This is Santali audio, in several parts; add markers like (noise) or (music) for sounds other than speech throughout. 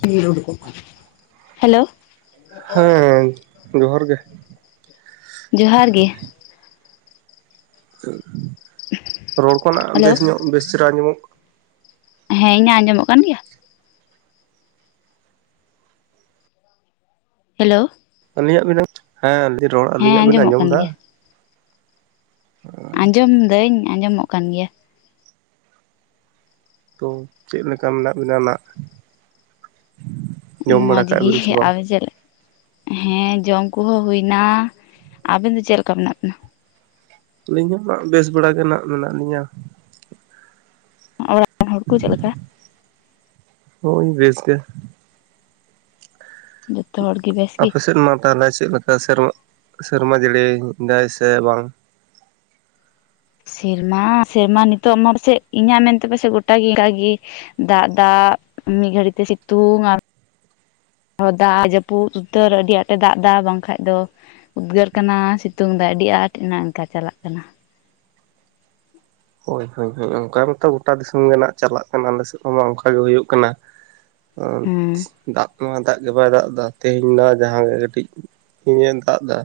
(unintelligible) ᱦᱮᱞᱳ᱾ ᱦᱮᱸ ᱡᱚᱦᱟᱨ ᱜᱮ᱾ ᱡᱚᱦᱟᱨ ᱜᱮ᱾ ᱨᱚᱲ ᱠᱚᱱᱟᱜ ᱦᱮᱞᱳ ᱵᱮᱥ ᱧᱚᱜ ᱵᱮᱥ ᱪᱮᱨᱦᱟ ᱧᱟᱢᱚᱜ ᱦᱮᱸ᱾ ᱤᱧᱟᱜ ᱟᱸᱡᱚᱢᱚᱜ ᱠᱟᱱ ᱜᱮᱭᱟ? ᱦᱮᱞᱳ᱾ ᱟᱹᱞᱤᱧᱟᱜ ᱵᱤᱱ᱾ ᱦᱮᱸᱧ ᱨᱚᱲ ᱦᱮᱸ ᱟᱹᱞᱤᱧᱟᱜ ᱵᱤᱱ ᱟᱸᱡᱚᱢᱚᱜ ᱟᱸᱡᱚᱢ ᱠᱟᱱ ᱮᱫᱟ? ᱜᱮᱭᱟ (inaudible) ᱟᱸᱡᱚᱢ ᱫᱟᱹᱧ ᱟᱸᱡᱚᱢᱚᱜ ᱠᱟᱱ ᱜᱮᱭᱟ᱾ ᱛᱚ ᱪᱮᱫ ᱞᱮᱠᱟ ᱢᱮᱱᱟᱜ ᱵᱤᱱᱟ ᱱᱟᱜ? ᱡᱚᱢ ᱵᱟᱲᱟ ᱢᱚᱡᱽ ᱠᱟᱜ ᱜᱮ ᱵᱤᱱ ᱥᱮ ᱵᱟᱝ ᱟᱫᱚ ᱪᱮᱫ ᱞᱮᱠᱟ? ᱦᱮᱸ ᱡᱚᱢ ᱠᱚᱦᱚᱸ ᱦᱩᱭᱱᱟ᱾ ᱟᱵᱮᱱ ᱫᱚ ᱪᱮᱫ ᱞᱮᱠᱟ ᱢᱮᱱᱟᱜ ᱵᱮᱱᱟ? ᱟᱹᱞᱤᱧ ᱦᱚᱸ ᱱᱟᱦᱜ ᱵᱮᱥ ᱵᱟᱲᱟ ᱜᱮ ᱱᱟᱜ ᱢᱮᱱᱟᱜ ᱞᱤᱧᱟᱹ᱾ ᱚᱲᱟᱜ (inaudible) ᱦᱚᱲ ᱠᱚ ᱪᱮᱫᱮ ᱞᱮᱠᱟ? ᱦᱳᱭ ᱵᱮᱥ ᱜᱮ᱾ ᱡᱚᱛᱚ ᱦᱚᱲᱜᱮ ᱵᱮᱥ ᱜᱮ ᱟᱯᱮᱥᱮᱫ ᱢᱟ ᱛᱟᱦᱞᱮ ᱪᱮᱫ ᱞᱮᱠᱟ ᱥᱮᱨᱢᱟ ᱥᱮᱨᱢᱟ ᱡᱟᱹᱲᱤᱭ ᱫᱟᱭ ᱥᱮ ᱵᱟᱝ? ᱥᱮᱨᱢᱟ ᱥᱮᱨᱢᱟ ᱱᱤᱛᱚᱜ ᱢᱟᱲ ᱥᱮᱫ ᱤᱧᱟᱹᱜ ᱢᱮᱱᱛᱮ ᱯᱟᱥᱮᱡ ᱜᱚᱴᱟ ᱜᱮ ᱚᱱᱠᱟ ᱜᱮ ᱫᱟᱜ ᱫᱟᱜ ᱢᱤᱫ ᱜᱷᱟᱹᱲᱤᱛᱮ ᱥᱤᱛᱩᱝ ᱟᱨ ᱦᱚᱸ ᱫᱟᱜ ᱡᱟᱹᱯᱩᱫ ᱩᱛᱟᱹᱨ ᱟᱹᱰᱤ ᱟᱸᱴᱮ ᱫᱟᱜ ᱮᱫᱟ ᱵᱟᱝᱠᱷᱟᱡ ᱫᱚ ᱩᱫᱽᱜᱟᱹᱨ ᱠᱟᱱᱟ ᱥᱤᱛᱩᱝ ᱫᱟᱭ ᱟᱹᱰᱤ ᱟᱸᱴ ᱮᱱᱟ ᱚᱝᱠᱟ ᱪᱟᱞᱟᱜ ᱠᱟᱱᱟ᱾ ᱦᱳᱭ ᱦᱳᱭ ᱦᱳᱭ ᱚᱱᱠᱟ ᱢᱟᱛᱚ ᱜᱚᱴᱟ ᱫᱤᱥᱚᱢ ᱜᱮ ᱱᱟᱦᱜ ᱪᱟᱞᱟᱜ ᱠᱟᱱᱟ ᱟᱞᱮ ᱥᱮᱫ ᱦᱚᱸᱢᱟ ᱚᱱᱠᱟ ᱜᱮ ᱦᱩᱭᱩᱜ ᱠᱟᱱᱟ᱾ ᱦᱮᱸ (unintelligible) ᱫᱟᱜ ᱱᱚᱣᱟ ᱫᱟᱜ ᱜᱮ ᱵᱟᱭ ᱫᱟᱜ ᱮᱫᱟ ᱛᱮᱦᱮᱧ ᱱᱚᱣᱟ ᱡᱟᱦᱟᱸᱜᱮ ᱠᱟᱹᱴᱤᱡ ᱛᱤᱦᱤᱧᱮ ᱫᱟᱜ ᱮᱫᱟ᱾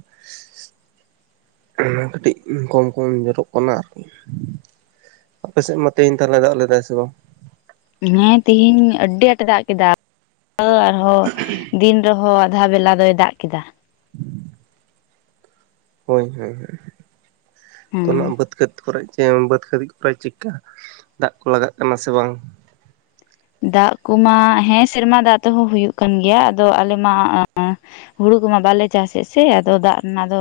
ᱚᱱᱟ ᱠᱟᱹᱴᱤᱡ ᱠᱚᱢ ᱠᱚᱢ ᱧᱚᱨᱚᱜ ᱠᱟᱱᱟ ᱟᱨᱠᱤ᱾ ᱟᱯᱮᱥᱮᱫ ᱢᱟ ᱛᱮᱦᱮᱧ ᱛᱟᱦᱞᱮ ᱫᱟᱜ ᱞᱮᱫᱟᱭ ᱥᱮ ᱵᱟᱝ? ᱦᱮᱸ ᱛᱤᱦᱤᱧ ᱟᱹᱰᱤ ᱟᱸᱴᱮ ᱫᱟᱜ ᱠᱮᱫᱟ (inaudible) ᱟᱨᱦᱚᱸ ᱫᱤᱱ ᱨᱮᱦᱚᱸ ᱟᱫᱷᱟ ᱵᱮᱞᱟ ᱫᱚᱭ ᱫᱟᱜ ᱠᱮᱫᱟ᱾ ᱦᱳᱭ ᱦᱳᱭ ᱦᱳᱭ ᱛᱚ ᱦᱮᱸ ᱱᱟᱦᱜ ᱵᱟᱹᱫᱽ ᱠᱦᱮᱛ ᱵᱟᱹᱫᱽ ᱠᱚᱨᱮ ᱪᱮᱢ ᱵᱟᱹᱫᱽ (unintelligible) ᱠᱚᱨᱮ ᱪᱤᱠᱟ ᱫᱟᱜ ᱠᱚ ᱞᱟᱜᱟᱜ ᱠᱟᱱᱟ ᱥᱮ ᱵᱟᱝ? ᱫᱟᱜ ᱠᱚᱢᱟ ᱦᱮᱸ ᱥᱮᱨᱢᱟ ᱫᱟᱜ ᱛᱮᱦᱚᱸ ᱦᱩᱭᱩᱜ ᱠᱟᱱ ᱜᱮᱭᱟ ᱟᱫᱚ ᱟᱞᱮ ᱢᱟ ᱦᱩᱲᱩ ᱠᱚᱢᱟ ᱵᱟᱞᱮ ᱪᱟᱥᱮᱫ ᱥᱮ ᱟᱫᱚ ᱫᱟᱜ ᱨᱮᱱᱟᱜ ᱫᱚ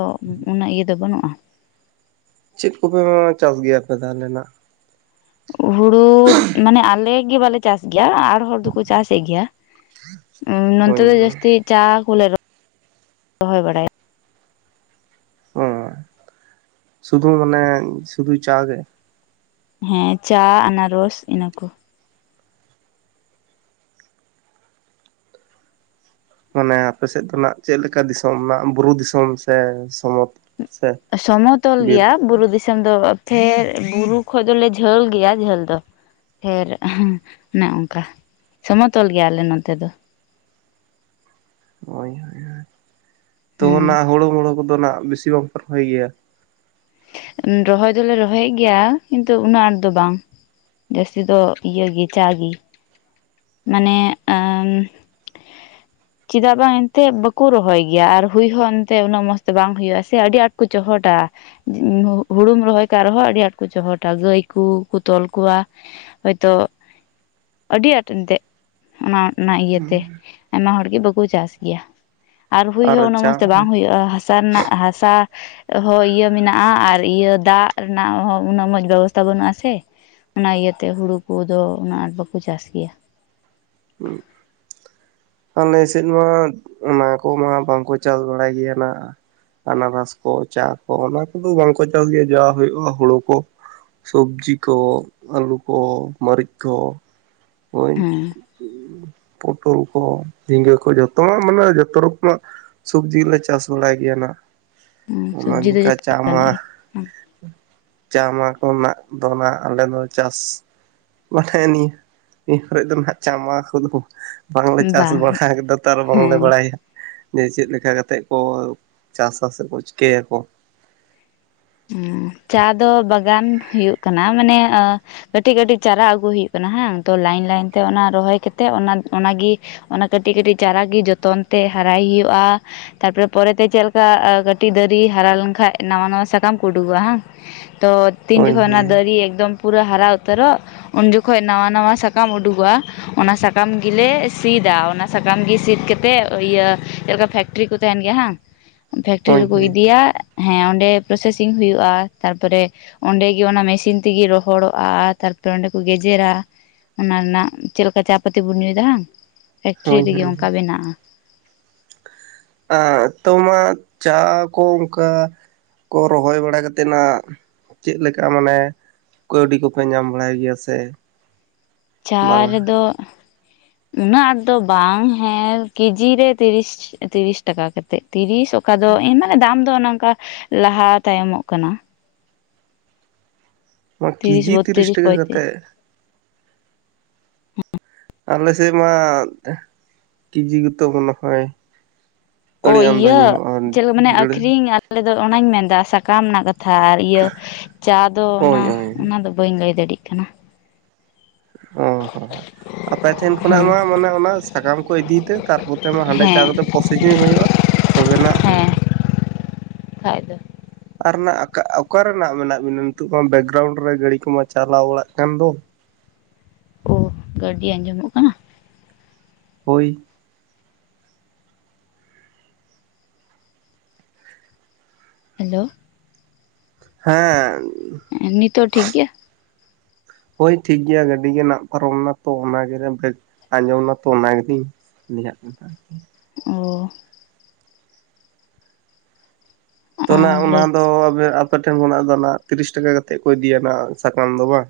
ᱩᱱᱟᱹᱜ ᱤᱭᱟᱹ ᱫᱚ ᱵᱟᱹᱱᱩᱜ-ᱟ᱾ ᱪᱮᱫ ᱠᱚᱯᱮ ᱢᱟ ᱪᱟᱥ ᱜᱮᱭᱟᱯᱮ ᱛᱟᱦᱞᱮ ᱱᱟᱜ? ᱦᱩᱲᱩ ᱢᱟᱱᱮ ᱟᱞᱮ ᱜᱮ ᱵᱟᱞᱮ ᱪᱟᱥ ᱜᱮᱭᱟ ᱟᱨ ᱦᱚᱲ ᱫᱚᱠᱚ ᱪᱟᱥᱮᱫ ᱜᱮᱭᱟ, ᱩᱸ ᱱᱚᱱᱛᱮ ᱦᱳᱭ ᱫᱚ ᱦᱳᱭ ᱡᱟᱹᱥᱛᱤ ᱪᱟ ᱠᱚᱞᱮ (inaudible) ᱨᱚᱦᱚᱭ ᱵᱟᱲᱟᱭᱟ᱾ ᱚᱸ ᱥᱩᱫᱷᱩ ᱢᱟᱱᱮ ᱥᱩᱫᱷᱩ ᱪᱟ ᱜᱮ᱾ ᱦᱮᱸ ᱪᱟ ᱟᱱᱟᱨᱚᱥ ᱤᱱᱟᱹ ᱠᱚ ᱾ ᱢᱟᱱᱮ ᱟᱯᱮᱥᱮᱫ ᱫᱚ ᱱᱟᱜ ᱪᱮᱫ ᱞᱮᱠᱟ ᱫᱤᱥᱚᱢ ᱨᱮᱱᱟᱜ ᱵᱩᱨᱩ ᱫᱤᱥᱚᱢ ᱥᱮ ᱥᱚᱢᱚᱛ ᱥᱮ ᱥᱚᱢᱚᱛᱚᱞ ᱵᱤᱨ ᱜᱮᱭᱟ ᱵᱩᱨᱩ ᱫᱤᱥᱚᱢ ᱫᱚ ᱯᱷᱮᱨ ᱵᱩᱨᱩ ᱠᱷᱚᱡ ᱫᱚᱞᱮ ᱡᱷᱟᱹᱞ ᱜᱮᱭᱟ ᱡᱷᱟᱹᱞ ᱫᱚ ᱾ ᱯᱷᱮᱨ ᱚᱱᱮ ᱚᱱᱠᱟ (inaudible) ᱥᱚᱢᱚᱛᱚᱞ ᱜᱮᱭᱟᱞᱮ ᱱᱚᱛᱮ ᱫᱚ ᱾ ᱦᱳᱭ ᱦᱳᱭ ᱾ (inaudible) ᱛᱚ ᱚᱱᱟ ᱦᱮᱸ ᱦᱩᱲᱩ ᱢᱩᱲᱩ ᱠᱚᱫᱚ ᱱᱟᱜ ᱵᱮᱥᱤ ᱵᱟᱝ ᱯᱮ ᱨᱚᱦᱚᱭ ᱜᱮᱭᱟ ᱾ ᱨᱚᱦᱚᱭ ᱫᱚᱞᱮ ᱨᱚᱦᱚᱭᱮᱫ ᱜᱮᱭᱟ ᱠᱤᱱᱛᱩ ᱩᱱᱟᱹᱜ ᱟᱸᱴ ᱫᱚ ᱵᱟᱝ ᱾ ᱡᱟᱹᱥᱛᱤ ᱫᱚ ᱤᱭᱟᱹ ᱜᱤ ᱪᱟ ᱜᱤ ᱾ ᱢᱟᱱᱮ ᱟᱹᱢ (inaudible) ᱪᱤᱫᱟᱜ ᱵᱟᱝ ᱮᱱᱛᱮᱫ ᱵᱟᱠᱩ ᱨᱚᱦᱚᱭ ᱜᱮᱭᱟ ᱟᱨ ᱦᱩᱭ ᱦᱚᱸ ᱮᱱᱛᱮᱜ ᱩᱱᱟᱹᱜ ᱢᱚᱸᱡᱽ ᱛᱮ ᱵᱟᱝ ᱦᱩᱭᱩᱜ-ᱟ ᱥᱮ ᱟᱹᱰᱤ ᱟᱸᱴ ᱠᱚ ᱪᱚᱦᱚᱴᱟ ᱾ ᱦᱩᱲᱩᱢ ᱨᱚᱦᱚᱭ ᱠᱟᱜ ᱨᱮᱦᱚᱸ ᱟᱹᱰᱤ ᱟᱸᱴ ᱠᱚ ᱪᱚᱦᱚᱴᱟ, ᱜᱟᱹᱭ ᱠᱩ ᱠᱩ ᱛᱚᱞ ᱠᱚᱣᱟ ᱾ ᱦᱳᱭᱛᱚ (inaudible) ᱟᱹᱰᱤ ᱟᱸᱴ ᱮᱱᱛᱮᱜ (inaudible) ᱚᱱᱟ ᱚᱱᱟ ᱤᱭᱟᱹᱛᱮ ᱟᱭᱢᱟ ᱦᱚᱲᱜᱮ ᱵᱟᱠᱩ ᱪᱟᱥ ᱜᱮᱭᱟ ᱾ ᱟᱨ ᱦᱩᱭ ᱦᱚᱸ ᱩᱱᱟᱹᱜ ᱪᱟ ᱢᱚᱸᱡᱽᱛᱮ ᱦᱮᱸ ᱵᱟᱝ ᱦᱩᱭᱩᱜ-ᱟ ᱾ ᱦᱟᱥᱟ ᱨᱮᱱᱟᱜ ᱦᱟᱥᱟ ᱦᱚᱸ ᱤᱭᱟᱹ ᱢᱮᱱᱟᱜ-ᱟ ᱟᱨ ᱤᱭᱟᱹ ᱫᱟᱜ ᱨᱮᱱᱟᱜ ᱦᱚᱸ ᱩᱱᱟᱹᱜ ᱢᱚᱸᱡᱽ ᱵᱮᱵᱚᱥᱛᱷᱟ ᱵᱟᱹᱱᱩᱜ ᱟᱥᱮ ᱾ ᱚᱱᱟ ᱤᱭᱟᱹᱛᱮ ᱦᱩᱲᱩ ᱠᱩᱫᱚ ᱩᱱᱟᱹᱜ ᱟᱸᱴ ᱵᱟᱠᱚ ᱪᱟᱥ ᱜᱮᱭᱟ ᱾ (inaudible) ᱟᱞᱮ ᱥᱮᱫ ᱢᱟ ᱚᱱᱟ ᱠᱚᱢᱟ ᱵᱟᱝᱠᱚ ᱪᱟᱥ ᱵᱟᱲᱟᱭ ᱜᱮᱭᱟ ᱱᱟᱜ ᱾ ᱟᱱᱟᱨᱚᱥ ᱠᱚ ᱪᱟ ᱠᱚ ᱚᱱᱟ ᱠᱚᱫᱚ ᱵᱟᱝᱠᱚ ᱪᱟᱥ ᱜᱮᱭᱟ ᱡᱟ ᱦᱩᱭᱩᱜ-ᱟ ᱦᱩᱲᱩ ᱠᱚ ᱾ ᱥᱚᱵᱽᱡᱤ ᱠᱚ ᱟᱹᱞᱩ ᱠᱚ ᱢᱟᱹᱨᱤᱪ ᱠᱚ ᱾ (inaudible) ᱦᱮᱸ (inaudible) ᱯᱚᱴᱚᱞ ᱠᱚ ᱡᱷᱤᱸᱜᱟᱹ ᱠᱚ ᱡᱚᱛᱚᱣᱟᱜ ᱢᱟᱱᱮ ᱡᱚᱛᱚ ᱨᱚᱠᱚᱢᱟᱜ ᱥᱚᱵᱽᱡᱤ ᱞᱮ ᱪᱟᱥ ᱵᱟᱲᱟᱭ ᱜᱮᱭᱟ ᱱᱟᱜ ᱾ (inaudible) ᱚᱱᱮ ᱥᱚᱵᱽᱡᱤ ᱫᱚ ᱚᱱᱠᱟ ᱡᱚᱛᱚ ᱪᱟ ᱢᱟ ᱞᱮᱠᱟᱱᱟᱜ ᱜᱮ (inaudible) ᱪᱟ ᱢᱟ ᱠᱚᱨᱮᱱᱟᱜ ᱫᱚ ᱱᱟᱜ ᱟᱞᱮ ᱫᱚ ᱪᱟᱥ ᱢᱟᱱᱮ ᱱᱤᱭᱟᱹ ᱱᱤᱭᱟᱹ ᱠᱚᱨᱮ ᱫᱚ ᱱᱟᱦᱟᱜ ᱪᱟ ᱢᱟ ᱠᱚᱫᱚ ᱵᱟᱝᱞᱮ ᱪᱟᱥ ᱵᱟᱝ ᱵᱟᱲᱟ ᱟᱠᱟᱫᱟ ᱛᱚ ᱟᱨ ᱵᱟᱝᱞᱮ ᱦᱮᱸ ᱵᱟᱲᱟᱭᱟ ᱾ ᱡᱮ ᱪᱮᱫ ᱞᱮᱠᱟ ᱠᱟᱛᱮᱜ ᱠᱚ ᱪᱟᱥᱟ ᱥᱮᱠᱚ ᱪᱤᱠᱟᱹᱭᱟᱠᱚ ᱾ ᱩᱢᱢ ᱪᱟ ᱫᱚ ᱵᱟᱜᱟᱱ ᱦᱩᱭᱩᱜ ᱠᱟᱱᱟ ᱢᱟᱱᱮ ᱟᱹ ᱠᱟᱹᱴᱤᱡ ᱠᱟᱹᱴᱤᱡ ᱪᱟᱨᱟ ᱟᱹᱜᱩ ᱦᱩᱭᱩᱜ ᱠᱟᱱᱟ ᱦᱟᱝ ᱛᱚ ᱞᱟᱭᱤᱱ ᱞᱟᱭᱤᱱ ᱛᱮ ᱚᱱᱟ ᱨᱚᱦᱚᱭ ᱠᱟᱛᱮᱜ ᱚᱱᱟ ᱚᱱᱟᱜᱤ ᱚᱱᱟ ᱠᱟᱹᱴᱤᱡ ᱠᱟᱹᱴᱤᱡ ᱪᱟᱨᱟ ᱜᱤ ᱡᱚᱛᱚᱱ ᱛᱮ ᱦᱟᱨᱟᱭ ᱦᱩᱭᱩᱜ-ᱟ ᱾ ᱛᱟᱨᱯᱚᱨᱮ ᱯᱚᱨᱮᱛᱮ ᱪᱮᱫ ᱞᱮᱠᱟ ᱠᱟᱹᱴᱤᱡ ᱫᱟᱨᱤ ᱦᱟᱨᱟ ᱞᱮᱱᱠᱷᱟᱡ ᱱᱟᱣᱟ ᱱᱟᱣᱟ ᱥᱟᱠ ᱥᱟᱠᱟᱢ ᱠᱚ ᱩᱰᱩᱠᱚᱜ-ᱟ ᱦᱟᱝ ᱛᱚ ᱛᱤᱱ ᱦᱳᱭ ᱡᱚᱠᱷᱚᱱ ᱚᱱᱟ ᱦᱳᱭ ᱫᱟᱨᱤ ᱮᱠᱫᱚᱢ ᱯᱩᱨᱟᱹ ᱦᱟᱨᱟ ᱩᱛᱟᱹᱨᱚᱜ ᱩᱱ ᱡᱚᱠᱷᱚᱡ ᱱᱟᱣᱟ ᱱᱟᱣᱟ ᱥᱟᱠᱟᱢ ᱩᱰᱩᱠᱚᱜ-ᱟ ᱾ ᱚᱱᱟ ᱥᱟᱠᱟᱢ ᱜᱤᱞᱮ ᱥᱤᱫᱟ, ᱚᱱᱟ ᱥᱟᱠᱟᱢ ᱜᱤ ᱥᱤᱫ ᱠᱟᱛᱮᱫ ᱤᱭᱟᱹ ᱪᱮᱫ ᱞᱮᱠᱟ ᱯᱷᱮᱠᱴᱨᱤ ᱠᱚ ᱛᱟᱦᱮᱱ ᱜᱮᱭᱟ ᱦᱟᱝ ᱯᱷᱮᱠᱴᱨᱤ ᱦᱳᱭ ᱨᱮᱠᱚ ᱦᱳᱭ ᱤᱫᱤᱭᱟ ᱦᱮᱸ ᱚᱸᱰᱮ ᱯᱨᱚᱥᱮᱥᱤᱝ ᱦᱩᱭᱩᱜ-ᱟ ᱾ ᱛᱟᱨᱯᱚᱨᱮ ᱚᱱᱰᱮᱜᱮ ᱚᱱᱟ ᱢᱮᱥᱤᱱ ᱛᱤᱜᱤ ᱨᱚᱦᱚᱲᱚᱜ-ᱟ ᱛᱟᱨᱯᱚᱨᱮ ᱚᱸᱰᱮ ᱠᱚ ᱜᱮᱡᱮᱨᱟ ᱾ ᱚᱱᱟ ᱨᱮᱱᱟᱜ ᱪᱮᱫ ᱞᱮᱠᱟ ᱪᱟ ᱯᱟᱹᱛᱤ ᱵᱚᱱ ᱧᱩᱭᱮᱫᱟ ᱦᱟᱝ? ᱦᱳᱭ ᱦᱳᱭ ᱾ (inaudible) ᱟ ᱛᱚ ᱢᱟᱜ ᱪᱟ ᱠᱚ ᱚᱱᱠᱟ ᱠᱚ ᱨᱚᱦᱚᱭ ᱵᱟᱲᱟ ᱠᱟᱛᱮᱫ ᱱᱟᱜ ᱪᱮᱫ ᱞᱮᱠᱟ ᱢᱟᱱᱮ ᱠᱟᱹᱣᱰᱤ ᱠᱚᱯᱮ ᱧᱟᱢ ᱵᱟᱲᱟᱭ ᱜᱮᱭᱟ ᱥᱮ ᱪᱟ ᱵᱟᱝᱟ ᱨᱮᱫᱚ (inaudible) ᱩᱱᱟᱹᱜ ᱟᱸᱴ ᱫᱚ ᱵᱟᱝ ᱦᱮᱸ ᱠᱮᱡᱤ ᱨᱮ ᱛᱤᱨᱤᱥ ᱛᱤᱨᱤᱥ ᱴᱟᱠᱟ ᱠᱟᱛᱮᱫ ᱛᱤᱨᱤᱥ (unintelligible) ᱫᱚ ᱤᱱᱟᱹᱜ ᱫᱟᱢ ᱫᱚ ᱚᱱᱮ ᱚᱱᱠᱟ ᱞᱟᱦᱟ ᱛᱟᱭᱚᱢᱚᱜ ᱠᱟᱱᱟ ᱾ ᱱᱚᱣᱟ ᱠᱮᱡᱤ ᱛᱤᱨᱤᱥ ᱵᱚᱛᱛᱨᱤᱥ ᱴᱟᱠᱟ ᱯᱚᱸᱭᱛᱨᱤᱥ ᱠᱟᱛᱮᱫ? ᱟᱞᱮ ᱥᱮᱫ ᱢᱟ ᱠᱤᱡᱤ ᱜᱮᱛᱚ ᱢᱚᱱᱮ ᱦᱚᱭ ᱚ ᱟᱹᱰᱤ ᱟᱢᱫᱟ ᱤᱭᱟᱹ ᱧᱟᱢᱚᱜᱼᱟ ᱪᱮᱫ ᱞᱮ ᱢᱟᱱᱮ ᱰᱟᱹᱲ ᱟᱹᱠᱷᱨᱤᱧ ᱟ ᱟᱞᱮ ᱫᱚ ᱚᱱᱟᱧ ᱢᱮᱱᱫᱟ ᱥᱟᱠᱟᱢ ᱱᱟᱜ ᱠᱟᱛᱷᱟ ᱟᱨ ᱤᱭᱟᱹ ᱪᱟ ᱫᱚ ᱚᱱᱟ ᱦᱳᱭ ᱦᱳᱭ ᱚᱱᱟ ᱫᱚ ᱵᱟᱹᱧ ᱞᱟᱹᱭ ᱫᱟᱲᱮᱜ ᱠᱟᱱᱟ᱾ ᱚ ᱦᱚᱸ (inaudible) ᱟᱯᱮ ᱴᱷᱮᱱ ᱠᱷᱚᱱᱟᱜ ᱦᱮᱸ ᱢᱟ ᱢᱟᱱᱮ ᱚᱱᱟ ᱥᱟᱠᱟᱢ ᱠᱚ ᱤᱫᱤ ᱛᱮ ᱛᱟᱨᱯᱚᱛᱮ ᱢᱟ ᱦᱟᱸᱰᱮ ᱪᱟ ᱦᱮᱸ ᱠᱟᱛᱮ ᱯᱨᱚᱥᱤᱥᱤᱝ ᱦᱩᱭᱩᱜᱼᱟ ᱛᱚᱵᱮᱱᱟᱜ ᱦᱮᱸ ᱦᱩᱭᱩᱜᱼᱟ᱾ ᱠᱷᱟᱡ ᱫᱚ᱾ ᱟᱨ ᱱᱟᱜ ᱟᱠᱟ ᱚᱠᱟᱨᱨ ᱱᱟᱜ ᱢᱮᱱᱟᱜ ᱵᱤᱱᱟ ᱱᱤᱛᱚᱜ ᱢᱟ ᱵᱮᱠᱜᱨᱟᱣᱩᱱᱰ ᱨᱮ ᱜᱟᱹᱲᱤ ᱠᱚᱢᱟ ᱪᱟᱞᱟᱣ ᱵᱟᱲᱟᱜ ᱠᱟᱱ ᱫᱚ? ᱚ ᱜᱟᱹᱰᱤ ᱟᱸᱡᱚᱢᱚᱜ ᱠᱟᱱᱟ? ᱦᱳᱭ᱾ ᱦᱮᱞᱳ᱾ ᱦᱮᱸ᱾ ᱮᱸ ᱱᱤᱛᱚᱜ ᱴᱷᱤᱠ ᱜᱮᱭᱟ? ᱦᱳᱭ ᱴᱷᱤᱠ ᱜᱮᱭᱟ ᱜᱟᱹᱰᱤ ᱜᱮ ᱱᱟᱜ ᱯᱟᱨᱚᱢ ᱱᱟᱛᱚ ᱚᱱᱟ ᱜᱮᱨᱮ ᱵᱮᱠ ᱟᱸᱡᱚᱢ ᱱᱟᱛᱚ ᱚᱱᱟ ᱜᱮᱞᱤᱧ ᱞᱟᱹᱭᱟᱜ ᱠᱟᱱᱟ ᱟᱨᱠᱤ᱾ ᱚ᱾ ᱛᱚ ᱱᱟᱜ ᱚᱱᱟ ᱞᱟᱹᱭ ᱫᱚ ᱟᱵᱮ ᱟᱯᱮ ᱴᱷᱮᱱ ᱠᱷᱚᱱᱟᱜ ᱫᱚ ᱱᱟᱜ ᱛᱤᱨᱤᱥ ᱴᱟᱠᱟ ᱠᱟᱛᱮᱫ ᱠᱚ ᱤᱫᱤᱭᱟ ᱱᱟᱜ ᱥᱟᱠᱟᱢ ᱫᱚ ᱵᱟᱝ?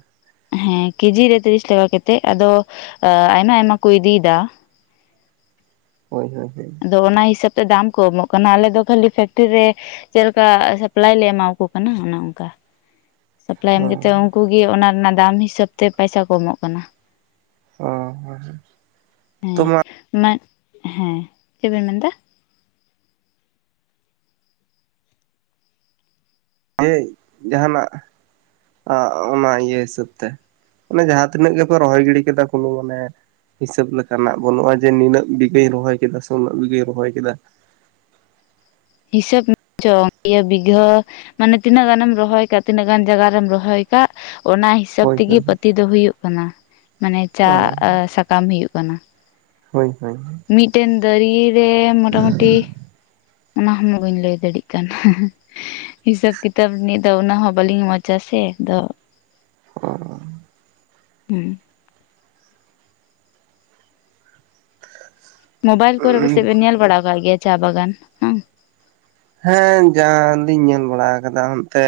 ᱦᱮᱸ ᱠᱮᱡᱤ ᱨᱮ ᱛᱤᱨᱤᱥ ᱴᱟᱠᱟ ᱠᱟᱛᱮᱫ ᱟᱫᱚ ᱟ ᱟᱭᱢᱟ ᱟᱭᱢᱟ ᱠᱚ ᱤᱫᱤᱭᱮᱫᱟ᱾ ᱦᱳᱭ ᱦᱳᱭ ᱦᱳᱭ᱾ ᱟᱫᱚ ᱚᱱᱟ ᱦᱤᱥᱟᱹᱵ ᱛᱮ ᱫᱟᱢ ᱠᱚ ᱮᱢᱚᱜ ᱠᱟᱱᱟ ᱟᱞᱮ ᱫᱚ ᱠᱷᱟᱹᱞᱤ ᱯᱷᱮᱠᱴᱨᱤ ᱨᱮ ᱪᱮᱫ ᱞᱮᱠᱟ ᱥᱟᱯᱞᱟᱭ ᱞᱮ ᱮᱢᱟᱠᱚ ᱠᱟᱱᱟ ᱚᱱᱮ ᱚᱱᱠᱟ᱾ ᱥᱟᱯᱞᱟᱭ ᱮᱢ ᱦᱚᱸ ᱠᱟᱛᱮᱫ ᱩᱱᱠᱩ ᱜᱮ ᱚᱱᱟ ᱨᱮᱱᱟᱜ ᱫᱟᱢ ᱦᱤᱥᱟᱹᱵ ᱛᱮ ᱯᱟᱭᱥᱟ ᱠᱚ ᱮᱢᱚᱜ ᱠᱟᱱᱟ᱾ ᱦᱚᱸ ᱛᱚ ᱦᱮᱸ ᱢᱟ ᱢᱟ ᱦᱮᱸ, ᱪᱮᱫ ᱵᱮᱱ ᱢᱮᱱᱫᱟ? (inaudible) ᱡᱟᱦᱟᱱᱟᱜ ᱟᱸ ᱚᱱᱟ ᱤᱭᱟᱹ ᱦᱤᱥᱟᱹᱵᱽ ᱛᱮ᱾ ᱢᱟᱱᱮ ᱡᱟᱦᱟᱸ ᱛᱤᱱᱟᱹᱜ ᱜᱮᱯᱮ ᱨᱚᱦᱚᱭ ᱜᱤᱲᱤ ᱠᱮᱫᱟ ᱠᱳᱱᱳ ᱢᱟᱱᱮ ᱦᱤᱥᱟᱹᱵᱽ ᱞᱮᱠᱟᱱᱟᱜ ᱵᱟᱹᱱᱩᱜᱼᱟ ᱡᱮ ᱱᱤᱱᱟᱹᱜ ᱵᱤᱜᱷᱟᱹᱧ ᱨᱚᱦᱚᱭ ᱠᱮᱫᱟ ᱥᱮ ᱩᱱᱟᱹᱜ ᱵᱤᱜᱷᱟᱹᱧ ᱨᱚᱦᱚᱭ ᱠᱮᱫᱟ᱾ ᱦᱤᱥᱟᱹᱵᱽ (inaudible) ᱤᱭᱟᱹ ᱵᱤᱜᱷᱟᱹ ᱢᱟᱱᱮ ᱛᱤᱱᱟᱹᱜ ᱜᱟᱱᱮᱢ ᱨᱚᱦᱚᱭ ᱠᱟᱜ ᱛᱤᱱᱟᱹᱜ ᱜᱟᱱ ᱡᱟᱭᱜᱟ ᱨᱮᱢ ᱨᱚᱦᱚᱭ ᱟᱠᱟᱜ ᱚᱱᱟ ᱦᱤ ᱦᱤᱥᱟᱹᱵᱽ ᱦᱳᱭ ᱛᱮᱜᱮ ᱦᱳᱭ ᱯᱟᱹᱛᱤ ᱫᱚ ᱦᱩᱭᱩᱜ ᱠᱟᱱᱟ, ᱢᱟᱱᱮ ᱪᱟ ᱚ ᱥᱟᱠᱟᱢ ᱦᱩᱭᱩᱜ ᱠᱟᱱᱟ᱾ ᱦᱳᱭ ᱦᱳᱭ ᱦᱳᱭ᱾ ᱢᱤᱫᱴᱮᱱ ᱫᱟᱨᱤ ᱨᱮ ᱢᱚᱴᱟᱢᱩᱴᱤ ᱚᱱᱟ ᱦᱚᱸᱢᱟ ᱵᱟᱹᱧ ᱞᱟᱹᱭ ᱫᱟᱲᱮᱜ ᱠᱟᱱᱟ᱾ ᱦᱤᱥᱟᱹᱵ ᱠᱤᱛᱟᱹᱵ ᱱᱤᱭᱟᱹ ᱫᱚ ᱚᱱᱟ ᱦᱚᱸ ᱵᱟᱹᱞᱤᱧ ᱢᱚᱡᱽ-ᱟ ᱥᱮ ᱟᱫᱚ ᱚ ᱚ᱾ ᱦᱩᱸ᱾ ᱢᱳᱵᱟᱭᱤᱞ ᱠᱚᱨᱮᱜ ᱯᱟᱥᱮᱜ ᱵᱮᱱ ᱧᱮᱞ ᱵᱟᱲᱟᱣ ᱠᱟᱜ ᱜᱮᱭᱟ ᱪᱟ ᱵᱟᱜᱟᱱ, ᱦᱮᱸ᱾ ᱦᱮᱸ ᱡᱟ ᱞᱤᱧ ᱧᱮᱞ ᱵᱟᱲᱟ ᱟᱠᱟᱫᱟ ᱚᱱᱛᱮ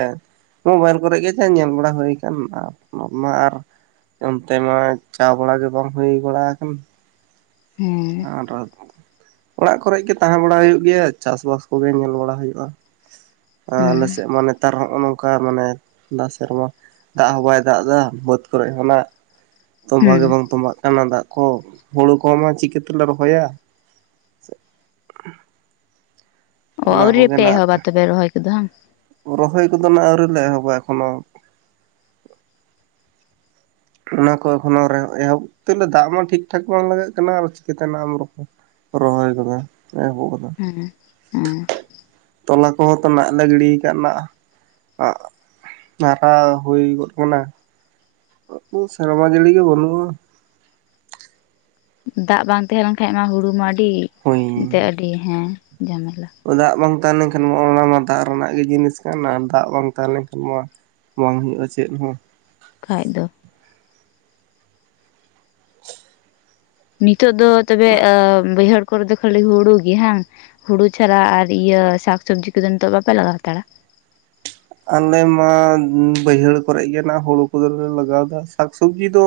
ᱢᱳᱵᱟᱭᱤᱞ ᱠᱚᱨᱮᱜ ᱜᱮ ᱡᱟ ᱧᱮᱞ ᱵᱟᱲᱟ ᱦᱩᱭ ᱠᱟᱱ, ᱢᱟ ᱟᱨ ᱚᱱᱛᱮ ᱢᱟ ᱪᱟ ᱵᱟᱲᱟ ᱜᱮ ᱵᱟᱝ ᱦᱩᱭ ᱵᱟᱲᱟ ᱟᱠᱟᱱ᱾ ᱦᱮᱸ ᱟᱨ ᱚᱲᱟᱜ ᱠᱚᱨᱮ ᱜᱮ ᱛᱟᱦᱮᱸ ᱵᱟᱲᱟ ᱦᱩᱭᱩᱜ ᱜᱮᱭᱟ ᱪᱟᱥᱵᱟᱥ ᱠᱚᱜᱮ ᱧᱮᱞ ᱵᱟᱲᱟ ᱦᱩᱭᱩᱜᱼᱟ᱾ ᱟ ᱟᱞᱮ ᱦᱩᱸ ᱥᱮᱫ ᱢᱟ ᱱᱮᱛᱟᱨ ᱦᱚᱸᱜᱼᱚ ᱱᱚᱝᱠᱟ ᱢᱟᱱᱮ ᱫᱟᱜ ᱥᱮᱨᱢᱟ᱾ ᱫᱟᱜ ᱦᱚᱸ ᱵᱟᱭ ᱫᱟᱜ ᱮᱫᱟ ᱵᱟᱹᱫ ᱠᱚᱨᱮ ᱦᱚᱸ ᱱᱟᱜ᱾ ᱛᱚᱸᱵᱟ ᱦᱩᱸ ᱜᱮ ᱵᱟᱝ ᱛᱚᱵᱟᱜ ᱠᱟᱱᱟ ᱫᱟᱜ ᱠᱚ, ᱦᱩᱲᱩ ᱠᱚᱢᱟ ᱪᱤᱠᱟᱹᱛᱮᱞᱮ ᱨᱚᱦᱚᱭᱟ? ᱚ ᱚᱱᱟ ᱟᱹᱣᱨᱤ ᱠᱚᱜᱮ ᱯᱮ ᱱᱟᱜ ᱮᱦᱚᱵᱟ ᱛᱚᱵᱮ ᱨᱚᱦᱚᱭ ᱠᱚᱫᱚ ᱦᱟᱝ? ᱨᱚᱦᱚᱭ ᱠᱚᱫᱚ ᱱᱟᱜ ᱟᱹᱣᱨᱤ ᱞᱮ ᱮᱦᱚᱵᱟ ᱮᱠᱷᱚᱱᱳ ᱚᱱᱟ ᱠᱚ ᱮᱠᱷᱚᱱᱳ ᱮᱦᱚᱵ ᱛᱮᱞᱮ ᱫᱟᱜ ᱢᱟ ᱴᱷᱤᱠ ᱴᱷᱟᱠ ᱵᱟᱝ ᱞᱟᱜᱟᱜ ᱠᱟᱱᱟ ᱟᱨ ᱪᱤᱠᱟᱹᱛᱮᱱᱟᱜ ᱮᱢ ᱨᱚᱦᱚᱭ ᱜᱚᱫᱟ (unintelligible) ᱦᱮᱸ ᱦᱮᱸ ᱦᱮᱸ ᱛᱚᱞᱟ ᱠᱚᱦᱚᱸ ᱛᱚ ᱱᱟᱜ ᱜᱤᱰᱤᱭᱟ ᱱᱟᱜ ᱟᱜ ᱢᱟᱮᱟᱣ ᱦᱩᱭ ᱜᱚᱫ ᱠᱟᱱᱟ ᱾ (unintelligible) ᱥᱮᱨᱢᱟ ᱡᱟᱹᱲᱤ ᱜᱮ ᱵᱟᱹᱱᱩᱜᱼᱟ ᱫᱟᱜ ᱵᱟᱝ ᱛᱟᱦᱮᱸ ᱞᱮᱱᱠᱷᱟᱡ ᱢᱟ ᱦᱩᱲᱩ ᱢᱟ ᱟᱹᱰᱤ ᱦᱳᱭ ᱮᱱᱛᱮᱜ ᱟᱹᱰᱤ ᱦᱮᱸ ᱡᱷᱟᱢᱮᱞᱟ ᱾ ᱫᱟᱜ ᱵᱟᱝ ᱛᱟᱦᱮᱸᱞᱱᱠᱷᱟᱱ ᱢᱟ ᱚᱱᱟ ᱢᱟ ᱫᱟᱜ ᱨᱮᱱᱟᱜ ᱜᱮ ᱡᱤᱱᱤᱥ ᱠᱟᱱ ᱫᱟᱜ ᱵᱟᱝ ᱛᱟᱦᱮᱸ ᱞᱮᱱᱠᱷᱟᱱ ᱢᱟ ᱵᱟᱝ ᱦᱩᱭᱩᱜᱼᱟ ᱪᱮᱫ ᱦᱚᱸ ᱠᱷᱟᱡ ᱫᱚ ᱱᱤᱛᱚᱜ ᱫᱚ ᱛᱚᱵᱮ ᱵᱟᱹᱭᱦᱟᱹᱲ ᱠᱚᱨᱮ ᱫᱚ ᱠᱷᱟᱹᱞᱤ ᱦᱩᱲᱩ ᱜᱮ ᱦᱟᱝ ᱦᱩᱲᱩ ᱪᱷᱟᱲᱟ ᱟᱨ ᱤᱭᱟᱹ ᱥᱟᱠ ᱥᱚᱵᱽᱡᱤ ᱠᱚᱫᱚ ᱱᱤᱛᱚᱜ ᱵᱟᱯᱮ ᱞᱟᱜᱟᱣ ᱦᱟᱛᱟᱲᱟ ᱟᱞᱮ ᱢᱟ ᱵᱟᱹᱭᱦᱟᱹᱲ ᱠᱚᱨᱮ ᱜᱮ ᱱᱟᱦᱟᱜ ᱦᱩᱲᱩ ᱠᱚᱫᱚᱞᱮ ᱞᱟᱜᱟᱣᱫᱟ, ᱥᱟᱠ ᱥᱚᱵᱽᱡᱤ ᱫᱚ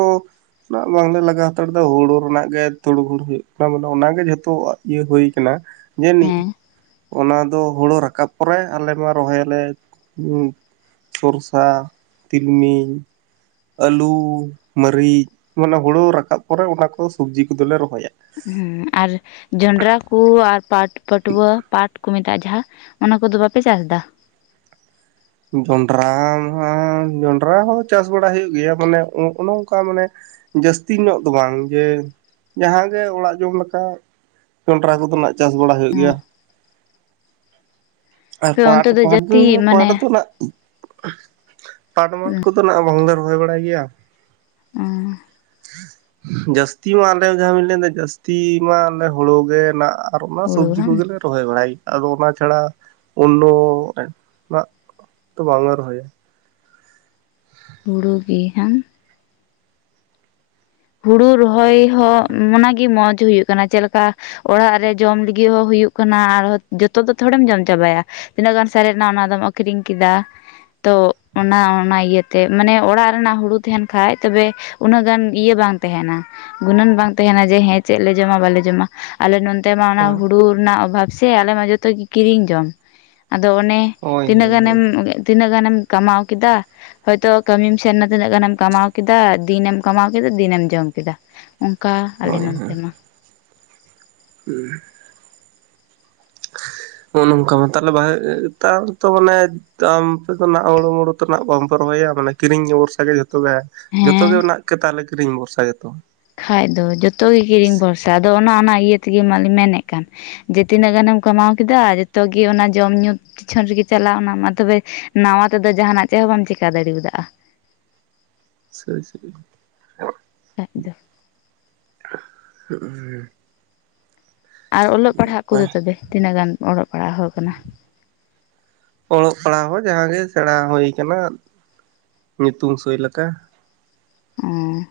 ᱱᱟᱜ ᱵᱟᱝᱞᱮ ᱞᱟᱜᱟᱣ ᱦᱟᱛᱟᱲ ᱫᱟ ᱦᱩᱲᱩ ᱨᱮᱱᱟᱜ ᱜᱮ ᱛᱩᱲᱩ ᱦᱩᱲᱩ ᱦᱩᱭᱩᱜ ᱠᱟᱱᱟ ᱢᱟᱱᱮ ᱚᱱᱟᱜᱮ ᱡᱷᱚᱛᱚ ᱤᱭᱟᱹ ᱦᱩᱭ ᱠᱟᱱᱟ ᱡᱟᱹᱱᱤᱡ, ᱦᱮᱸ ᱚᱱᱟ ᱫᱚ ᱦᱩᱲᱩ ᱨᱟᱠᱟᱵ ᱯᱚᱨᱮ ᱟᱞᱮ ᱢᱟ ᱨᱚᱦᱚᱭᱟᱞᱮ (unintelligible) ᱥᱚᱨᱥᱟ ᱛᱤᱞᱢᱤᱧ ᱟᱹᱞᱩ ᱢᱟᱹᱨᱤᱪ ᱢᱟᱱᱮ ᱦᱩᱲᱩ ᱨᱟᱠᱟᱵ ᱯᱚᱨᱮ ᱚᱱᱟ ᱠᱚ ᱥᱩᱵᱡᱤ ᱠᱚᱫᱚᱞᱮ ᱨᱚᱦᱚᱭᱟ᱾ ᱦᱩᱸ ᱟᱨ ᱡᱚᱱᱰᱨᱟ ᱠᱩ ᱟᱨ ᱯᱟᱴ ᱯᱟᱹᱴᱣᱟᱹ ᱯᱟᱴ ᱠᱩ ᱢᱮᱛᱟᱜᱼᱟ ᱡᱟᱦᱟᱸ ᱚᱱᱟ ᱠᱚᱫᱚ ᱵᱟᱯᱮ ᱪᱟᱥ ᱫᱟ ᱡᱚᱱᱰᱨᱟ ᱢᱟ ᱡᱚᱱᱰᱨᱟ ᱦᱚᱸ ᱪᱟᱥ ᱵᱟᱲᱟ ᱦᱩᱭᱩᱜ ᱜᱮᱭᱟ ᱢᱟᱱᱮ ᱚᱱᱮ ᱚᱝᱠᱟ ᱢᱟᱱᱮ ᱡᱟᱹᱥᱛᱤ ᱧᱚᱜ ᱫᱚ ᱵᱟᱝ ᱡᱮ ᱡᱟᱦᱟᱸᱜᱮ ᱚᱲᱟᱜ ᱡᱚᱢ ᱞᱮᱠᱟ ᱡᱚᱱᱰᱨᱟ ᱠᱚᱫᱚ ᱱᱟᱜ ᱪᱟᱥ ᱵᱟᱲᱟ ᱦᱩᱭᱩᱜ ᱜᱮᱭᱟ᱾ ᱟᱨ ᱟᱯᱮ ᱯᱟᱴ ᱚᱱᱛᱮ ᱫᱚ ᱡᱟᱹᱥᱛᱤ (unintelligible) ᱯᱟᱴ ᱢᱟᱱᱮ (unintelligible) ᱯᱟᱴᱢᱟᱴ ᱠᱚᱫᱚ ᱱᱟᱜ ᱵᱟᱝᱞᱮ ᱨᱚᱦᱚᱭ ᱵᱟᱲᱟᱭ ᱜᱮᱭᱟ ᱾ ᱚᱸ ᱡᱟᱹᱥᱛᱤ ᱢᱟ ᱟᱞᱮ ᱡᱟᱦᱟᱸ ᱵᱤᱱ ᱞᱟᱹᱭ ᱫᱟ ᱡᱟᱹᱥᱛᱤ ᱢᱟ ᱟᱞᱮ ᱦᱩᱲᱳᱜᱮ ᱱᱟᱜ ᱟᱨ ᱚᱱᱟ ᱦᱩᱲᱩ ᱥᱚᱵᱡᱤ ᱵᱟᱝ ᱠᱚᱜᱮᱞᱮ ᱨᱚᱦᱚᱭ ᱵᱟᱲᱟᱭᱼᱟ ᱟᱫᱚ ᱚᱱᱟ ᱪᱷᱟᱲᱟ ᱚᱱᱱᱳ ᱱᱟᱜ ᱛᱚ ᱵᱟᱝᱞᱮ ᱨᱚᱦᱚᱭᱟ ᱦᱩᱲᱩ ᱜᱮ ᱦᱟᱝ ᱦᱩᱲᱩ ᱨᱚᱦᱚᱭ ᱦᱚᱸ ᱚᱱᱟᱜᱮ ᱢᱚᱸᱡᱽ ᱦᱩᱭᱩᱜ ᱠᱟᱱᱟ ᱪᱮᱫᱞᱮᱠᱟ ᱚᱲᱟᱜ ᱨᱮ ᱡᱚᱢ ᱞᱟᱹᱜᱤᱫ ᱦᱚᱸ ᱦᱩᱭᱩᱜ ᱠᱟᱱᱟ ᱟᱨᱦᱚᱸ ᱡᱚᱛᱚ ᱫᱚ ᱛᱷᱚᱲᱮᱢ ᱡᱚᱢ ᱪᱟᱵᱟᱭᱟ ᱛᱤᱱᱟᱹᱜ ᱜᱟᱱ ᱥᱟᱨᱮᱡᱱᱟ ᱚᱱᱟᱫᱚᱢ ᱟᱠᱷᱨᱤᱧ ᱠᱮᱫᱟ ᱛᱚ ᱚᱱᱟ ᱚᱱᱟ ᱤᱭᱟᱹᱛᱮ ᱢᱟᱱᱮ ᱚᱲᱟᱜ ᱨᱮᱱᱟᱜ ᱦᱩᱲᱩ ᱛᱟᱦᱮᱱ ᱠᱷᱟᱡ ᱛᱚᱵᱮ ᱩᱱᱟᱹᱜ ᱜᱟᱱ ᱤᱭᱟᱹ ᱵᱟᱝ ᱛᱟᱦᱮᱱᱟ ᱜᱩᱱᱟᱹᱱ ᱵᱟᱝ ᱛᱟᱦᱮᱱᱟ ᱡᱮ ᱦᱮᱸ ᱪᱮᱫ ᱞᱮ ᱡᱚᱢᱟ ᱵᱟᱞᱮ ᱡᱚᱢᱟ ᱟᱞᱮ ᱱᱚᱱᱛᱮ ᱢᱟ ᱚᱱᱟ ᱦᱳᱭ ᱦᱩᱲᱩ ᱨᱮᱱᱟᱜ ᱚᱵᱷᱟᱵ ᱥᱮ ᱟᱞᱮ ᱢᱟ ᱡᱚᱛᱚ ᱜᱮ ᱠᱤᱨᱤᱧ ᱡᱚᱢ ᱟᱫᱚ ᱚᱱᱮ ᱦᱳᱭ ᱛᱤᱱᱟᱹᱜ ᱜᱟᱱᱮᱢ ᱦᱳᱭ ᱛᱤᱱᱟᱹᱜ ᱜᱟᱱᱮᱢ ᱠᱟᱢᱟᱣ ᱠᱮᱫᱟ ᱦᱚᱭᱛᱚ ᱠᱟᱹᱢᱤᱢ ᱥᱮᱱ ᱱᱟ ᱛᱤᱱᱟᱹᱜ ᱜᱟᱱᱮᱢ ᱠᱟᱢᱟᱣ ᱠᱮᱫᱟ ᱫᱤᱱᱮᱢ ᱠᱟᱢᱟᱣ ᱤᱱᱟᱹᱜ ᱫᱤᱱᱮᱢ ᱡᱚᱢ ᱠᱮᱫᱟ ᱚᱱᱠᱟ ᱟᱞᱮ ᱦᱳᱭ ᱱᱚᱱᱛᱮ ᱢᱟ ᱦᱩᱸ ᱱᱚ ᱱᱚᱝᱠᱟ ᱢᱟ ᱛᱟᱦᱞᱮ (unintelligible) ᱛᱟᱦᱞᱮ ᱛᱚ ᱢᱟᱱᱮ ᱛᱚ ᱟᱢ ᱟᱯᱮ ᱫᱚ ᱱᱟᱜ ᱦᱩᱲᱩᱢᱩᱲᱩ ᱛᱮ ᱱᱟᱜ ᱵᱟᱢ ᱯᱮ ᱨᱚᱦᱚᱭᱟ ᱢᱟᱱᱮ ᱠᱤᱨᱤᱧ ᱵᱷᱚᱨᱥᱟ ᱜᱮ ᱡᱚ ᱛᱚᱵᱮ ᱡᱚᱛᱚ ᱜᱮ ᱦᱮᱸ ᱱᱟᱜ ᱠᱮ ᱛᱟᱦᱚᱞᱮ ᱠᱤᱨᱤᱧ ᱵᱷᱚᱨᱥᱟ ᱜᱮ ᱛᱚ ᱠᱷᱟᱡ ᱫᱚ ᱡᱚᱛᱚ ᱜᱮ ᱠᱤᱨᱤᱧ ᱵᱷᱚᱨᱥᱟ ᱟᱫᱚ ᱚᱱᱟ ᱚᱱᱟ ᱤᱭᱟᱹ ᱛᱮᱜᱮ ᱢᱟᱞᱤᱧ ᱢᱮᱱᱮᱫ ᱠᱟᱱ ᱡᱮ ᱛᱤᱱᱟᱹᱜ ᱜᱟᱱᱮᱢ ᱠᱟᱢᱟᱣ ᱠᱮᱫᱟ ᱡᱚᱛᱚ ᱜᱤ ᱚᱱᱟ ᱡᱚᱢ ᱧᱩ ᱯᱤᱪᱷᱚᱱ ᱨᱮᱜᱮ ᱪᱟᱞᱟᱣᱱᱟ ᱢᱟ ᱛᱚᱵᱮ ᱱᱟᱣᱟ ᱛᱮᱫᱚ ᱡᱟᱦᱟᱱᱟᱜ ᱪᱮᱫ ᱦᱚᱸ ᱵᱟᱢ ᱪᱮᱠᱟ ᱫᱟᱲᱮᱣᱟᱫᱼᱟ (inaudible) ᱟᱡ ᱫᱚ (inaudible) (inaudible) ᱟᱨ ᱚᱞᱚᱜ ᱯᱟᱲᱦᱟᱜ ᱠᱚᱫᱚ ᱛᱚᱵᱮ ᱛᱤᱱᱟᱹᱜ ᱜᱟᱱ ᱚᱞᱚᱜ ᱯᱟᱲᱦᱟ ᱦᱚᱲ ᱠᱟᱱᱟ ᱚᱞᱚᱜ ᱯᱟᱲᱦᱟᱣ ᱦᱚᱸ ᱡᱟᱦᱟᱸ ᱜᱮ ᱥᱮᱬᱟ ᱦᱳᱭ ᱠᱟᱱᱟ ᱧᱩᱛᱩᱢ ᱥᱳᱭ ᱞᱮᱠᱟ ᱚᱸ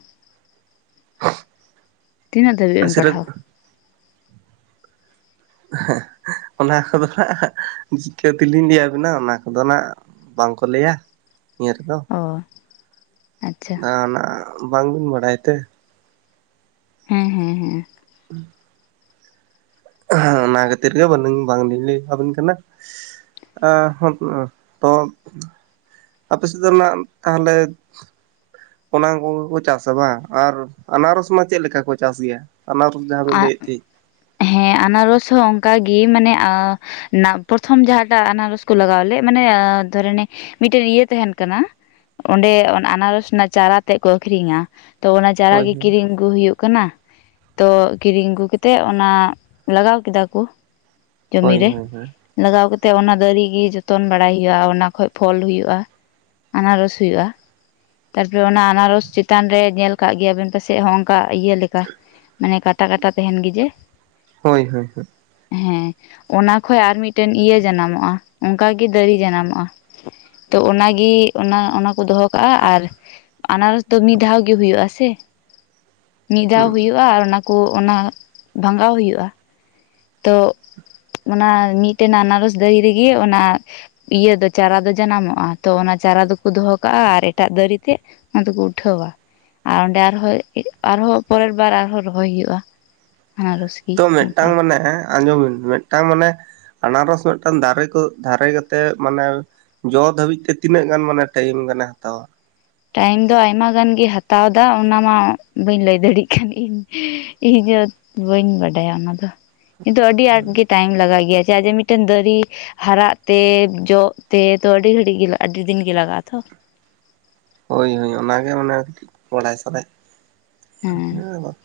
ᱛᱤᱱᱟᱹᱜ ᱫᱷᱟᱵᱹᱤᱡ ᱮᱢ ᱥᱤᱨᱟᱹᱛ ᱯᱟᱲᱦᱟᱣ ᱦᱮᱸᱜ ᱮᱸ (inaudible) ᱚᱱᱟ ᱠᱚᱫᱚ ᱱᱟᱜ ᱦᱟᱜ ᱪᱤᱠᱟᱹᱛᱮᱞᱤᱧ ᱞᱟᱹᱭ ᱟᱵᱤᱱᱟ ᱚᱱᱟ ᱠᱚᱫᱚ ᱱᱟᱜ ᱵᱟᱝᱠᱚ ᱞᱟᱹᱭᱟ ᱱᱤᱭᱟᱹ ᱫᱚ ᱚᱻ ᱵᱟᱝᱵᱤᱱ ᱵᱟᱲᱟᱭ ᱛᱮ ᱦᱮᱸ ᱦᱮᱸ ᱦᱮᱸ (inaudible) ᱦᱮᱸ ᱚᱱᱟ ᱠᱷᱟᱹᱛᱤᱨ ᱜᱮ ᱵᱟᱞᱤᱧ ᱵᱟᱝ ᱞᱤᱧ ᱞᱟᱹᱭ ᱟᱵᱤᱱ ᱠᱟᱱᱟ (inaudible) ᱛᱚ ᱟᱯᱮ ᱥᱮᱫ ᱫᱚ ᱱᱟᱜ ᱛᱟᱦᱚᱞᱮ ᱚᱱᱟ ᱠᱚᱜᱮ ᱠᱚ ᱪᱟᱥᱟ ᱵᱟᱝ ᱟᱨ ᱟᱱᱟᱨᱚᱥ ᱢᱟ ᱪᱮᱫ ᱞᱮᱠᱟ ᱠᱚ ᱪᱟᱥ ᱜᱮᱭᱟ ᱟᱱᱟᱨᱥ ᱡᱟᱦᱟᱸ ᱵᱤᱱ ᱞᱟᱹᱭᱮᱫ ᱛᱟᱦᱤᱸᱜ ᱦᱮᱸ ᱟᱱᱟᱨᱚᱥ ᱦᱚᱸ ᱚᱱᱠᱟ ᱜᱤ ᱢᱟᱱᱮ ᱟ ᱱᱟ ᱯᱚᱨᱛᱷᱚᱢ ᱡᱟᱦᱟᱸᱴᱟᱜ ᱟᱱᱟᱨᱚᱥ ᱠᱚ ᱞᱟᱜᱟᱣ ᱞᱮᱜ ᱢᱟᱱᱮ ᱫᱷᱚᱨᱮᱱᱮ ᱢᱤᱫᱴᱮᱱ ᱤᱭᱟᱹ ᱛᱟᱦᱮᱱ ᱠᱟᱱᱟ ᱚᱸᱰᱮ ᱟᱱᱟᱨᱚᱥ ᱨᱮᱱᱟᱜ ᱪᱟᱨᱟ ᱛᱮᱜ ᱠᱚ ᱟᱠᱷᱨᱤᱧᱟ ᱛᱚ ᱚᱱᱟ ᱪᱟᱨᱟ ᱦᱳᱭ ᱜᱮ ᱠᱤᱨᱤᱧ ᱜᱩ ᱦᱩᱭᱩᱜ ᱠᱟᱱᱟ ᱛᱳ ᱠᱤᱨᱤᱧ ᱟᱹᱜᱩ ᱠᱟᱛᱮᱫ ᱚᱱᱟ ᱞᱟᱜᱟᱣ ᱠᱮᱫᱟ ᱠᱚ ᱠᱟᱹᱢᱤ ᱦᱳᱭ ᱨᱮ ᱦᱳᱭ ᱞᱟᱜᱟᱣ ᱠᱟᱛᱮᱜ ᱚᱱᱟ ᱫᱟᱨᱤ ᱜᱮ ᱡᱚᱛᱚᱱ ᱵᱟᱲᱟᱭ ᱭᱳᱜ-ᱟ ᱚᱱᱟ ᱠᱷᱚᱡ ᱯᱷᱚᱞ ᱦᱩᱭᱩᱜ-ᱟ ᱟᱱᱟᱨᱚᱥ ᱦᱩᱭᱩᱜ-ᱟ ᱛᱟᱨᱯᱚᱨᱮ ᱚᱱᱟ ᱟᱱᱟᱨᱚᱥ ᱪᱮᱛᱟᱱ ᱨᱮ ᱧᱮᱞ ᱠᱟᱜ ᱜᱮᱭᱟᱵᱮᱱ ᱯᱟᱥᱮᱡ ᱦᱚᱸᱜᱚᱱᱠᱟ ᱤᱭᱟᱹ ᱞᱮᱠᱟ ᱢᱟᱱᱮ ᱠᱟᱴᱟ ᱠᱟᱴᱟ ᱛᱟᱸᱦᱮᱱ ᱜᱮ ᱡᱮ ᱦᱳᱭ ᱦᱳᱭ ᱦᱳᱭ ᱦᱮᱸ ᱚᱱᱟ ᱠᱷᱚᱡ ᱟᱨ ᱢᱤᱫᱴᱮᱱ ᱤᱭᱟᱹ ᱡᱟᱱᱟᱢᱚᱜ-ᱟ ᱚᱝᱠᱟᱜᱤ ᱫᱟᱨᱮ ᱡᱟᱱᱟᱢᱚᱜ-ᱟ ᱛᱳ ᱚᱱᱟᱜᱤ ᱚᱱᱟ ᱚᱱᱟ ᱠᱚ ᱫᱚᱦᱚ ᱟᱨ ᱟᱱᱟᱨᱚᱥ ᱫᱚ ᱢᱤᱫ ᱫᱷᱟᱣ ᱜᱮ ᱦᱩᱭᱩᱜ-ᱟ ᱦᱮ ᱥᱮ ᱢᱤᱫ ᱫᱷᱟᱣ ᱦᱩᱭᱩᱜ ᱠᱟ ᱚᱱᱟ ᱠᱚ ᱚᱱᱟ ᱵᱷᱟᱸᱜᱟᱣ ᱦᱩᱭᱩᱜ-ᱟ ᱛᱳ ᱚᱱᱟ ᱢᱤᱫᱴᱮᱱ ᱟᱱᱟᱨᱚᱥ ᱫᱟᱨᱤ ᱨᱤᱜᱮ ᱚᱱᱟ ᱤᱭᱟᱹ ᱫᱚ ᱪᱟᱨᱟ ᱫᱚ ᱡᱟᱱᱟᱢᱚᱜ-ᱟ ᱛᱚ ᱚᱱᱟ ᱪᱟᱨᱟ ᱫᱚᱠᱚ ᱫᱚᱦᱚ ᱠᱟᱜ-ᱟ ᱟᱨ ᱮᱴᱟᱜ ᱫᱟᱨᱤ ᱛᱮ ᱚᱱᱟ ᱫᱚᱠᱚ ᱩᱴᱷᱟᱹᱣᱟ ᱟᱨ ᱚᱱᱰᱮ ᱟᱨᱦᱚᱸ ᱟᱨᱦᱚ ᱯᱚᱨᱮᱨ ᱵᱟᱨ ᱟᱨᱦᱚᱸ ᱨᱚᱦᱚᱭ ᱦᱩᱭᱩᱜᱼᱟ ᱟᱱᱟᱨᱚᱥ ᱜᱮ ᱛᱳ ᱚᱱᱠᱟ ᱢᱮᱫᱴᱟᱝ ᱢᱮᱱᱮᱜ ᱟ ᱟᱸᱡᱚᱢ ᱵᱤᱱ ᱢᱮᱫᱴᱟᱝ ᱢᱟᱱᱮ ᱟᱱᱟᱨᱚᱥ ᱢᱤᱫᱴᱟᱱ ᱫᱟᱨᱮ ᱠᱚ ᱫᱟᱨᱮ ᱠᱟᱛᱮ ᱢᱟᱱᱮ ᱡᱚ ᱫᱷᱟᱹᱵᱤᱡ ᱛᱮ ᱛᱤᱱᱟᱹᱜ ᱜᱟᱱ ᱢᱟᱱᱮ ᱴᱟᱭᱤᱢ ᱜᱟᱱᱮ ᱦᱟᱛᱟᱣᱟ ᱴᱟᱭᱤᱢ ᱫᱚ ᱟᱭᱢᱟ ᱜᱟᱱ ᱜᱤ ᱦᱟᱛᱟᱣ ᱫᱟ ᱚᱱᱟ ᱢᱟ ᱵᱟᱹᱧ ᱞᱟᱹᱭ ᱫᱟᱲᱤᱜ ᱠᱟᱱ ᱤᱧ ᱵᱟᱹᱧ ᱵᱟᱰᱟᱭᱟ ᱚᱱᱟ ᱫᱚ ᱠᱤᱱᱛᱩ ᱟᱹᱰᱤ ᱟᱸᱴᱜᱤ ᱴᱟᱭᱤᱢ ᱞᱟᱜᱟᱜ ᱜᱮᱭᱟ ᱪᱮᱫᱟᱜ ᱡᱮ ᱢᱤᱫᱴᱮᱱ ᱫᱟᱨᱤ ᱦᱟᱨᱟᱜ ᱛᱮ ᱡᱚᱜ ᱛᱮ ᱛᱚ ᱟᱹᱰᱤ ᱜᱷᱟᱹᱲᱤᱡ ᱜᱮ ᱟᱹᱰᱤ ᱫᱤᱱ ᱜᱮ ᱞᱟᱜᱟᱜ-ᱟ ᱛᱚ ᱦᱳᱭ ᱦᱳᱭ ᱚᱱᱟᱜᱮ ᱢᱟᱱᱮ ᱵᱟᱲᱟᱭ ᱥᱟᱱᱟᱭᱮᱫ‌ ᱦᱮᱸ ᱞᱤᱧᱟ